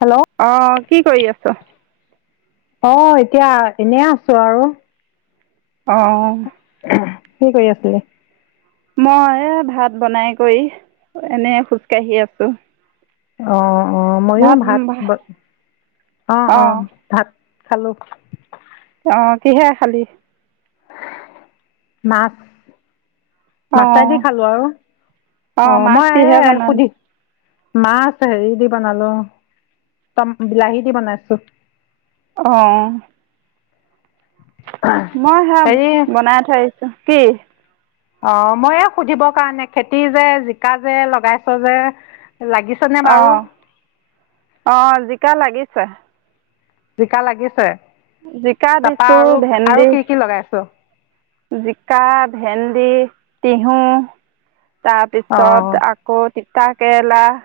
Hello আহ, কি কৰি আছ? অ, এতিয়া এনে আছো আৰু । অ । কি কৰি আছিলে? মই ভাত বনাই কৰি এনে খোজকাঢ়ি আছো । অ । অ, ময়ো ভাত ব অ, অ, অঁ ভাত । হেল্ল' । অ, কিহে খালি । মাছ। অঁ মাছেদি খালো আৰু অ, অঁ মাছ মই কিহেৰে এই বনালি সুধি । মাছ হেৰি দি বনালো, ট বিলাহী দি বনাইছো । অহ । [unintelligible] মই সেয়া, হেৰি বনাই থৈ আহি কি? অ, মই এয়া সুধিবৰ কাৰণে খেতি যে, জিকা যে লগাইছ যে । অ, অ, জিকা লাগি ছে। জিকা লাগিছে । জিকা দিছো, ভেন্দি কি কি লগাইছ । জিকা, ভেন্দি, তিয়হ । অ তাৰপিছত আকৌ । তিতা কেৰেলা ।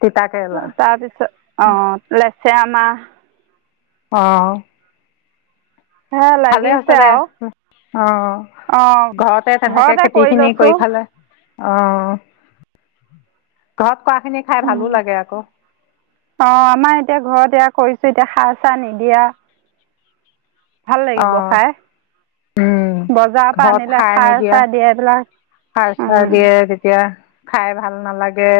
তিতা কেৰেলা তাৰ পিছত অ, ল । চেয়ামা । অহ । সেয়া ভালে হৈছে লাগিছে দে আৰু অ ঘৰতে তেনেকে খেতি খিনি কৰি খালে। অ ঘৰত কৰাখিনি খাই ভালো লাগে আকৌ উম। অ আমাৰ এতিয়া ঘৰত এ কৰিছে এতিয়া খাৰ চাৰ নিদিয়ে অ, উম, বজাৰৰ পৰা ঘৰত আনিলে সাৰ নিদিয়া, চাৰ দিয়ে এইবিলাক সাৰ চাৰ দিয়ে তেতিয়া খাই ভাল নালাগে।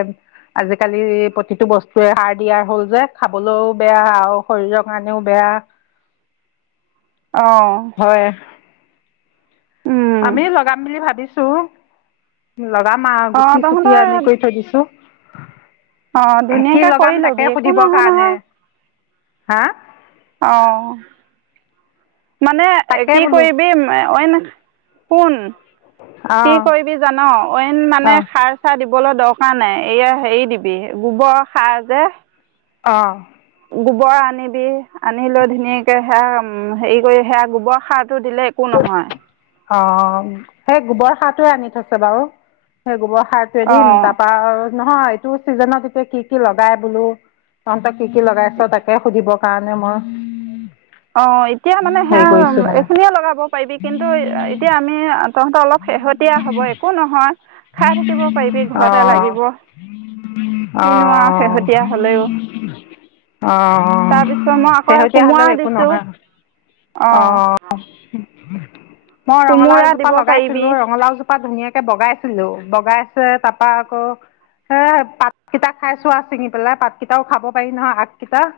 আজিকালি প্ৰতিটো বস্তুৱে সাৰ দিয়া হ'ল, যে খাবলৈও বেয়া আৰু শৰীৰৰ কাৰণেও বেয়া অহ হয় আমি লগাম বুলি ভাবিছো লগাম আৰু অঁ গুটি-চুটি আনি কৰি থৈ দিছো। অ অ ধুনীয়াকে কৰি লবি, একো নহয় কাৰণে নহয়। হা? অহ মানে তাকে কি বোলো কৰিবি এ ঐন কোন? কি অঁ কৰিবি জান? ঐন মানে অ' খাৰ চাৰ দিব দিবলৈ দৰকাৰ নাই, এয়া হেৰি দিবি গোবৰ সাৰ যে? অহ গোবৰ আনিবি আনি লৈ ধুনীয়াকে হেয়া উ হেৰি কৰি সেয়া গোবৰ সাৰটো দিলে একো নহয়। অ সেই গোবৰৰ সাৰটোয়ে আনি থৈছে বাৰু সেই গোবৰৰ সা থৈ দিম, অঁ তাৰপৰা আউ নহয় এইটো চিজনত এতিয়া কি-কি লগাই বোলো, তহঁতে কি-কি লগাইছ তাকে সুধিব কাৰণে মই অ এতিয়া মানে হেৰি সেয়া কৰিছোঁ মানে এইখিনিয়ে লগাব পাৰিবি কিন্তু এতিয়া আমি তহঁতৰ অলপ শেহতীয়া হ'ব একো নহয়। খাই থাকিব পাৰিবি ঘৰতে অ' লাগিব, অ' কিনো আৰু অ' শেহতীয়া হ'লেও। অঁ তাৰপিছত মই আকৌ শেহতীয়া কোমোৰা হ'লেও একো দিছোঁ নহয়। অ' অঁ উম মই কোমোৰা ৰঙালাওজোপা দিব লগাইছিলো, পাৰিবি ৰঙালাওজোপা ধুনীয়াকে বগাই ছিলো বগাইছে, তাৰপা আকৌ সে পাতকেইটা খাইছোৱা, আৰু ছিঙি পেলাই পাতকেইটাও খাব পাৰি নহয় আগ কেইটা ।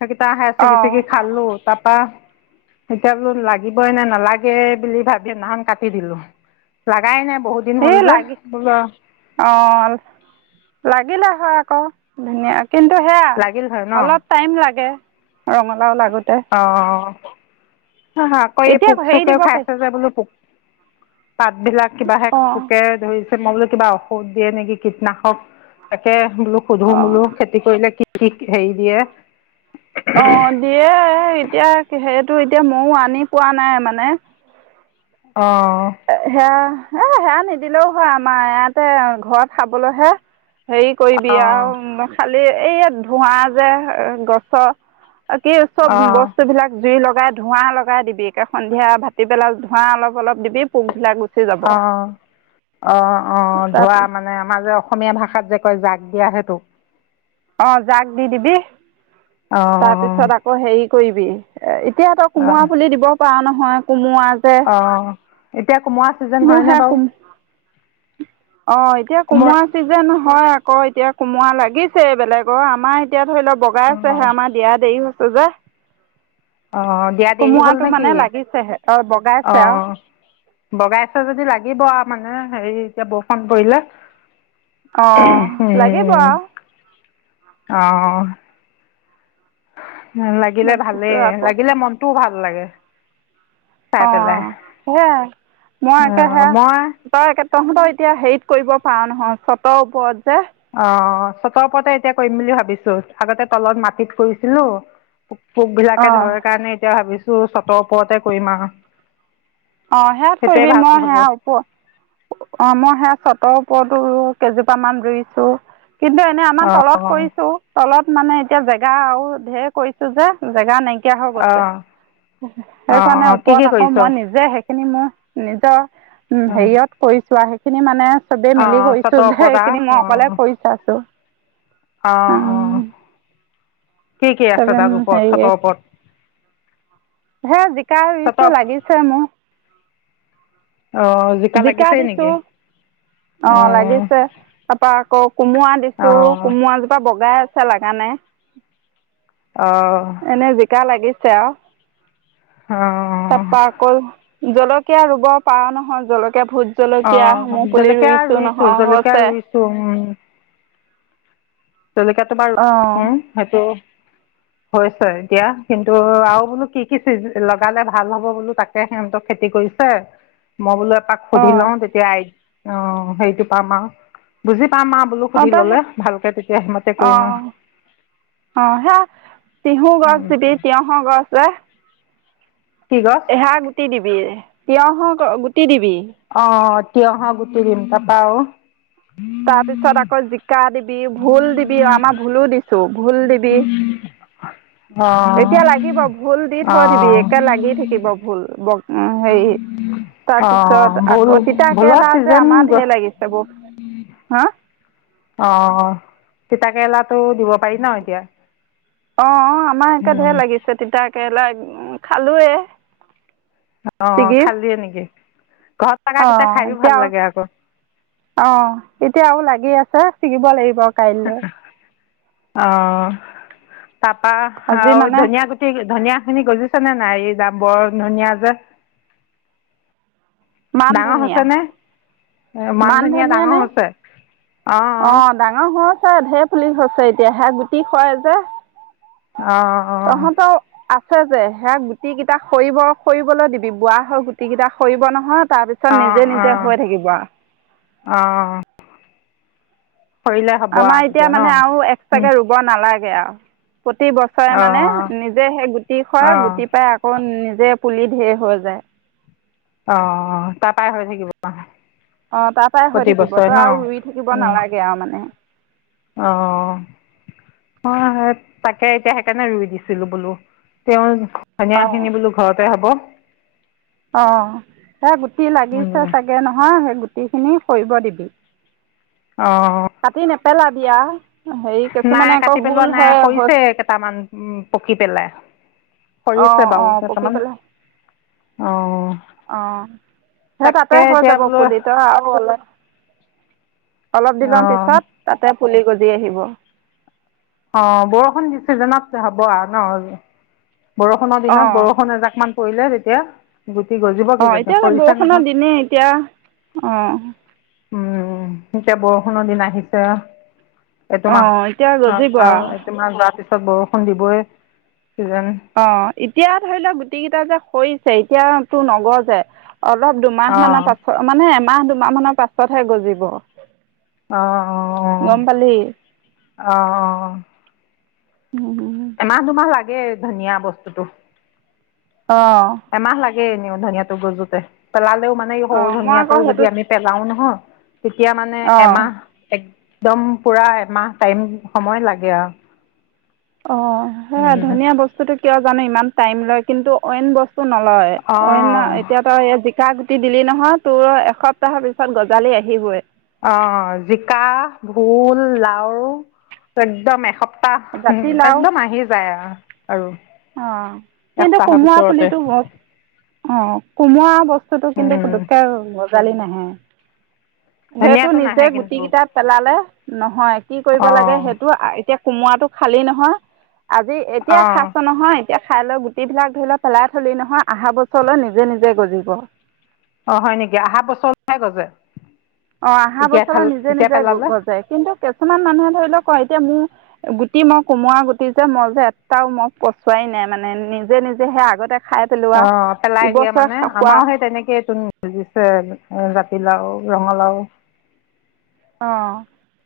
সেইকেইটা হে চিঙি অঁ চিঙি খালো তাৰপা এতিয়া বোলো লাগিবই নে নালাগে বুলি ভাবি সেইদিনাখন কাটি দিলো লাগাই নাই বহু দিন হ'ল এই যে লাগি বোলো অ লাগিলে হয় । ক ধনীয়া কিন্তু সেয়া লাগিল হয় ন অলপ টাইম লাগে । ৰঙালাও লাগ অ হ হা কৈ এতিয়া পোক হেৰি চোকে দিব পাৰি খাইছে যে বোলো পোক পাত বিলাক কিবাহে অঁ পোকে ধৰিছে । মই বোলো কিবা ঔষধ দিয়ে নেকি কীটনাশক তাকে বোলো সোধো অঁ বোলো খেতি কৰিলে কি কিক হেৰি দিয়ে অ দিয়ে এই এতিয়া সেইটো এতিয়া মইও আনি পোৱা নাই মানে অঁ এ সেয়া নিদিলেও হয় আমাৰ ইয়াতে ঘৰত খাবলৈহে হেৰি কৰিবি অঁ আৰু মই খালো । ৱেই এয়াত ধোঁৱা যে গছৰ কি চব অঁ বস্তু বিলাক জুই লগা ধোঁৱা লগাই দিবি সন্ধিয়া ভাটিবেলাত ধোঁৱা অলপ অলপ দিবি। [unintelligible] অ অ অ ধোৱা তাৰ মানে আমাৰ যে অসমীয়া ভাষাত যে কয় জাক দিয়া সেইটো অ জাক দি দিবি অঁ তাৰ পিছত আকৌ হেৰি কৰিবি এই এতিয়া ত অঁ কোমৰা পুলি দিব পাৰা নহ । হয় কোমৰা ছে অঁ এতিয়া কোমোৰা ছিজন মোৰ হয়নে হে বাৰু কুমো অ এতিয়া কোমোৰা চিজেন হয় আ আকৌ এতিয়া কোমোৰা লাগিছে বেলেগৰ আমাৰ এতিয়া ধৰি ল' বগাই আছেহে অঁ আম দেৰি হৈছে যে। অঁ দিয়া দেৰি হ'ল কোমোৰাটো নেকি মানে লাগিছেহে। [unintelligible] বগাইছে আৰু। অঁ বগাইছে যদি লাগিব আৰু মানে, হেৰি এতিয়া বৰষুণ পৰিলে। অ' লাগিব উম আৰু। অঁ লাগিলে ভালে তাৰপিছত । আকৌ লাগিলে মন টো ভাল লাগে। চাই পেলাই অ' সেয়াই । মই একে অঁ সেয়া মই তই এক- তহঁতৰ এতিয়া হেৰিত কৰিব পান হয়। ছতৰ ওপৰত যে। অ' চতৰ ওপৰতে এতিয়া কৰিম বুলি ভাবিছোঁ। আগতে তলত মাটিত কৰিছিলোঁ । পোক-চোকবিলাকে অঁ ধৰে কাৰণে এতিয়া ভাবিছোঁ তোও চতৰ ওপৰতে কৰিম আৰু। অ' সেয়াত সেইটোৱে কৰিবি । ভাল মই হ'ব সেয়া ওপ- অ' মই সেয়া চত তৰ ওপৰতো কেইজোপামান ৰুইছোঁ। কিন্তু এনে আমাৰ অঁ তলত অঁ কৰিছোঁ। তলত মানে এতিয়া জেগা আৰু ঢেৰ কৰিছোঁ যে, জেগা নাই এতিয়া হৈ গৈছে অঁ । সেইকাৰণে অঁ কি ওপৰত কি আকৌ কৰিছ মই নি সেইখিনি মোৰ নিজৰ উম, হেৰিহত কৰি চোৱা খিনি মানে চবে মিলি অঁ কৰিছোঁ চটৰ যে, ওপৰত আৰু এইখিনি মই অঁ অকলে কৰি চাইছোঁ । অঁ অঁ উম, কি কি আছে তাৰ চবে- ওপৰত চটৰ হেৰিয়ে ওপৰত সেয়া জিকা চটৰ ৰুইছোঁ, লাগিছে মোৰ অঁ জিকা লাগিছেই দিছোঁ নেকি ।‌ অ' অঁ লাগিছে। তাৰপৰা আকৌ কোমোৰা দিছোঁ। অঁ কোমোৰাজোপা বগাই ছা লাগা নাই? অঁ এনে জিকা লাগি ছে আও। অ'। জলকীয়া ৰুব পাৰা নহয় এতিয়া ভোট জলকীয়া অঁ মই পুলি জলকীয়া ৰুইছোঁ নহয়, জলকীয়া হৈছে। ৰুইছোঁ জলকীয়াটো বাৰু অঁ ৰুইছোঁ। সেইটো হৈছে এতিয়া । কিন্তু আৰু বোলো কি কি চি- লগালে ভাল হ'ব বোলো, তাকে সিহঁতক খেতি কৰিছে । মই বোলো তাক সুধি অঁ লওঁ । তেতিয়া আই অ' সেইটো পাম আৰু । বুজি পাম আ বোলো সুধি ল'লে, ভালকে তে অ অ সেইয়া তিহু গছ, আৰু দিবি তিয়হৰ গছ, - ৱাহ [unintelligible] কি গছ এহা গুটি দিম- দিয়ে তিয়ঁহৰ গুটি দিবি অ তিয়ঁহ গুটি দিম তাপা আৰু তাৰ পিছত আকৌ জিকা দিবি, ভুল দিবি আমাৰ ভুলো দিছো ভুল দিবি। হয়। এতিয়া লাগিব ভুল দি থৈ দিবি অঁ এতিয়া লাগি থাকিব ভুল উম হেৰি অঁ তাৰপিছত ভোল আকৌ তিতা ভোলৰ কেৰেলা যে ছিজন আমাৰ গছ ঢেৰ লাগিছে বু হা অহ তিতাকেৰেলা টো দিব পাৰি ন এতিয়া অ আমাৰ এতিয়া ঢেৰ লাগিছে তিতা কেৰেলা উম খালোৱে অঁ ছাগে খালিয়ে নেকি ঘৰত অ থকাকেইটা খায়ো ভাল এতিয়া লাগে আকৌ অ এতিয়াও লাগি আছে। ছিঙিব লাগিব কাইলৈ- অহ তাপা আজি আৰু মানে ধনিয়া গুটি, ধনীয়া খিনি গজিছে নে নাই এইকেইটা বৰ ধনিয়া যে মান ডাঙৰ ধনিয়া হৈছে নে, মান ধনিয়া ডাঙৰ হৈছে অ অঁ ডাঙৰ হৈছে। সেই ঢেৰ পুলি হৈছে এতিয়া, হে গুটি সৰে যে অহ -অহ তহঁতৰ আছে যে সেই গুটি কেইটা সৰিব সৰিবলৈ দিবি বুঢ়া হৈ গুটি কেইটা সৰিব নহয় তাৰ পিছত নিজে নিজে হৈ থাকিব অ আমাৰ এতিয়া মানে আৰু এক্সট্ৰাকে ৰুব নালাগে। সেইয়া [unintelligible] প্ৰতি বছৰে মানে নিজে সেই গুটি হয় অঁ গুটি পাই আকৌ নিজে পুলি ঢেৰ হৈ যায়। অ, তাৰ পৰাই হৈ থাকিব । অ, তাৰ পৰাই হৈ থাকিব তই আৰু ৰুই থাকিব নালাগে আৰু মানে । অ, মই তাকে এতিয়া সেইকাৰণে ৰুই দিছিলো বোলো তেওঁ ধনিয়াখিনি বোলো ঘৰতে হ'ব । অ, সেই গুটি লাগিছে চাগে নহয়? সেই গ গোটেইখিনি কৰিব দিবি। অ । পেলাবিয়া নাই, কাটি পেলোৱা নাই, হৰিছে হৈছে কেইটামান উম পকি পেলাই। সৰিছে আহ, বাৰু আহ পকি কেইটামান পেলাই, অঁ আহ সেই তাতে তাকে হৈ এতিয়া যাব বোলো পুলি তই আৰু অলপ অলপ দি লম অঁ পিছত তাতে পুলি গজি আহিব। অ বৰষুণ দিছেজনত হ'ব আৰু ন । বৰষুণৰ অঁ দিনত বৰষুণ এজাকমান। কৰিলোৱা তেতিয়া । অ, এতিয়া বৰষুণৰ দিনেই, এতিয়া অ । উম, এতিয়া বৰষুণৰ দিন আহিছে। অঁ এতিয়া এইটোমাহ। গজিব আৰু [unintelligible] অটোোমা যোৱাৰ পিছ বৰষুণ দিবই। কিজানি অ, এতিয়া ধৰি লওক গুটি কেইটা যে হৰিচে এতিয়াটো নগজে । অলপ দুমাহ অঁ মানৰ পাছত, মানে এমাহ মাহ মানৰ পাছতহে গজিব। আহ, গম পালি আহ। এমাহ দুমাহ লা গে ধুনীয়া বস্তুটো। অ । গে এনেও ধনীয়াতো গজুতে ত ল টো মানে সৰু অঁ মই ধুনীয়াটো আকৌ যদি সেইটো আমি পেলাও নহয়? তেতিয়া মানে অঁ এমাহ, এক একদম পুৰা এমাহ টাইম সময় লাগে আৰু। অ, সে ধনীয়া বস্তুটো কিয় জানে ই ইমান টাইম লয়, কিন্তু অইন ব নলয়। অনা অঁ এতিয়া তা তই গুটি দিলি নহয় তোৰ এসপ্তাহৰ পিছত গঁজালি আহিবই। অ জিকা, ভোল, লাও একদম এসপ্ত পাহ জাতিলাও একদম আহি যায় আৰু-আৰু অ কিন্তু কোমোৱা পুলিটো বচ অ কোমোৱা বস্তুটো কিন্তু উম পুটুককৈ। গঁজালি নাহে। সেইটো ধনিয়াটো নিজে নাহে কিন্তু গুটি কিটা পেলালে নহয় ।কি কৰিব লাগে অঁ সেইটো এতিয়া। কোমোৰা টো খালি নহয়। আজি এতিয়া খা। অ', নহয় এতিয়া খাই লৈ গুটি বিলাক ধৰি লও পেলাই থলি নহয় অহা বছৰলৈ নিজে নিজে গজিব। অ হয় নেকি আহা বছৰলৈহে গজে। অ আহা এতিয়া বছলে খাল নিজে এতিয়া নিজে পেলালে গজে কিন্তু কিছুমান মানুহে ধৰি লওক ক এতিয়া মোৰ। গুটি মই কোমোৱা গুটি যে মই যে এটাও মই পচোৱাই নাই মানে নিজে নিজে সে আগতে। খাই পেলোৱা অ পেলাই দিয়া ইবছৰ মানে খোৱা আমাৰও সেই তেনেকে চোন গজিছে। জাতিলাও, ৰঙালাও। অ।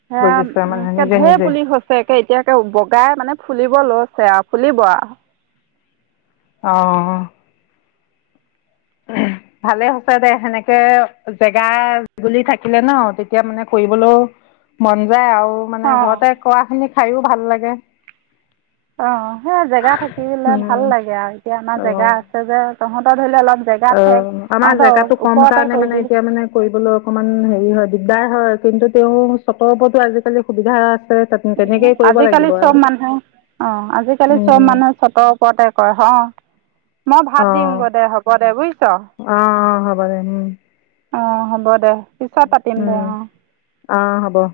সেয়া গজিছে মানে কে নিজে ধেই নিজে পুলি হৈছে একে এতিয়াকে বগাই মানে। ফুলিব লৈছে আও ফুলিব আও। অ। ভালে হৈছে দে সেনেকে জেগা বুলি থাকিলে ন তেতিয়া মানে কৰিবলৈও মন যায় আৰু। মোৰ মানে অঁ ঘৰতে কৰা খিনি। খাইয়ো ভাল লাগে। অ সেই জেগা থাকিলে ভাল উম লাগে আৰু এতিয়া আমাৰ জেগা অ', আছে যে। তহঁত ধৰিল অলপ । অ আমাৰ জেগাতটো কম কাৰণে মানে কৰিবি এতিয়া মানে কৰিবলৈ অকমান হেৰি হয়। দিগদাৰ হয় কিন্তু তেওঁ চটৰ ওপৰতো আজিকালি সুবিধা। তেনেকেই কৰিব আজিকালি লাগিব আৰু চব মানুহে অ আজিকালি চব উম, মানুহে চতৰ ওপৰতে কৰে হ অ। মই ভাত দিম অ' গৈ দে হ'ব দে বুইছ অ' অ' হ'ব দে উম, । অ হ'ব দে। পিছত পাতিম দে উম, অ। অ' হ'ব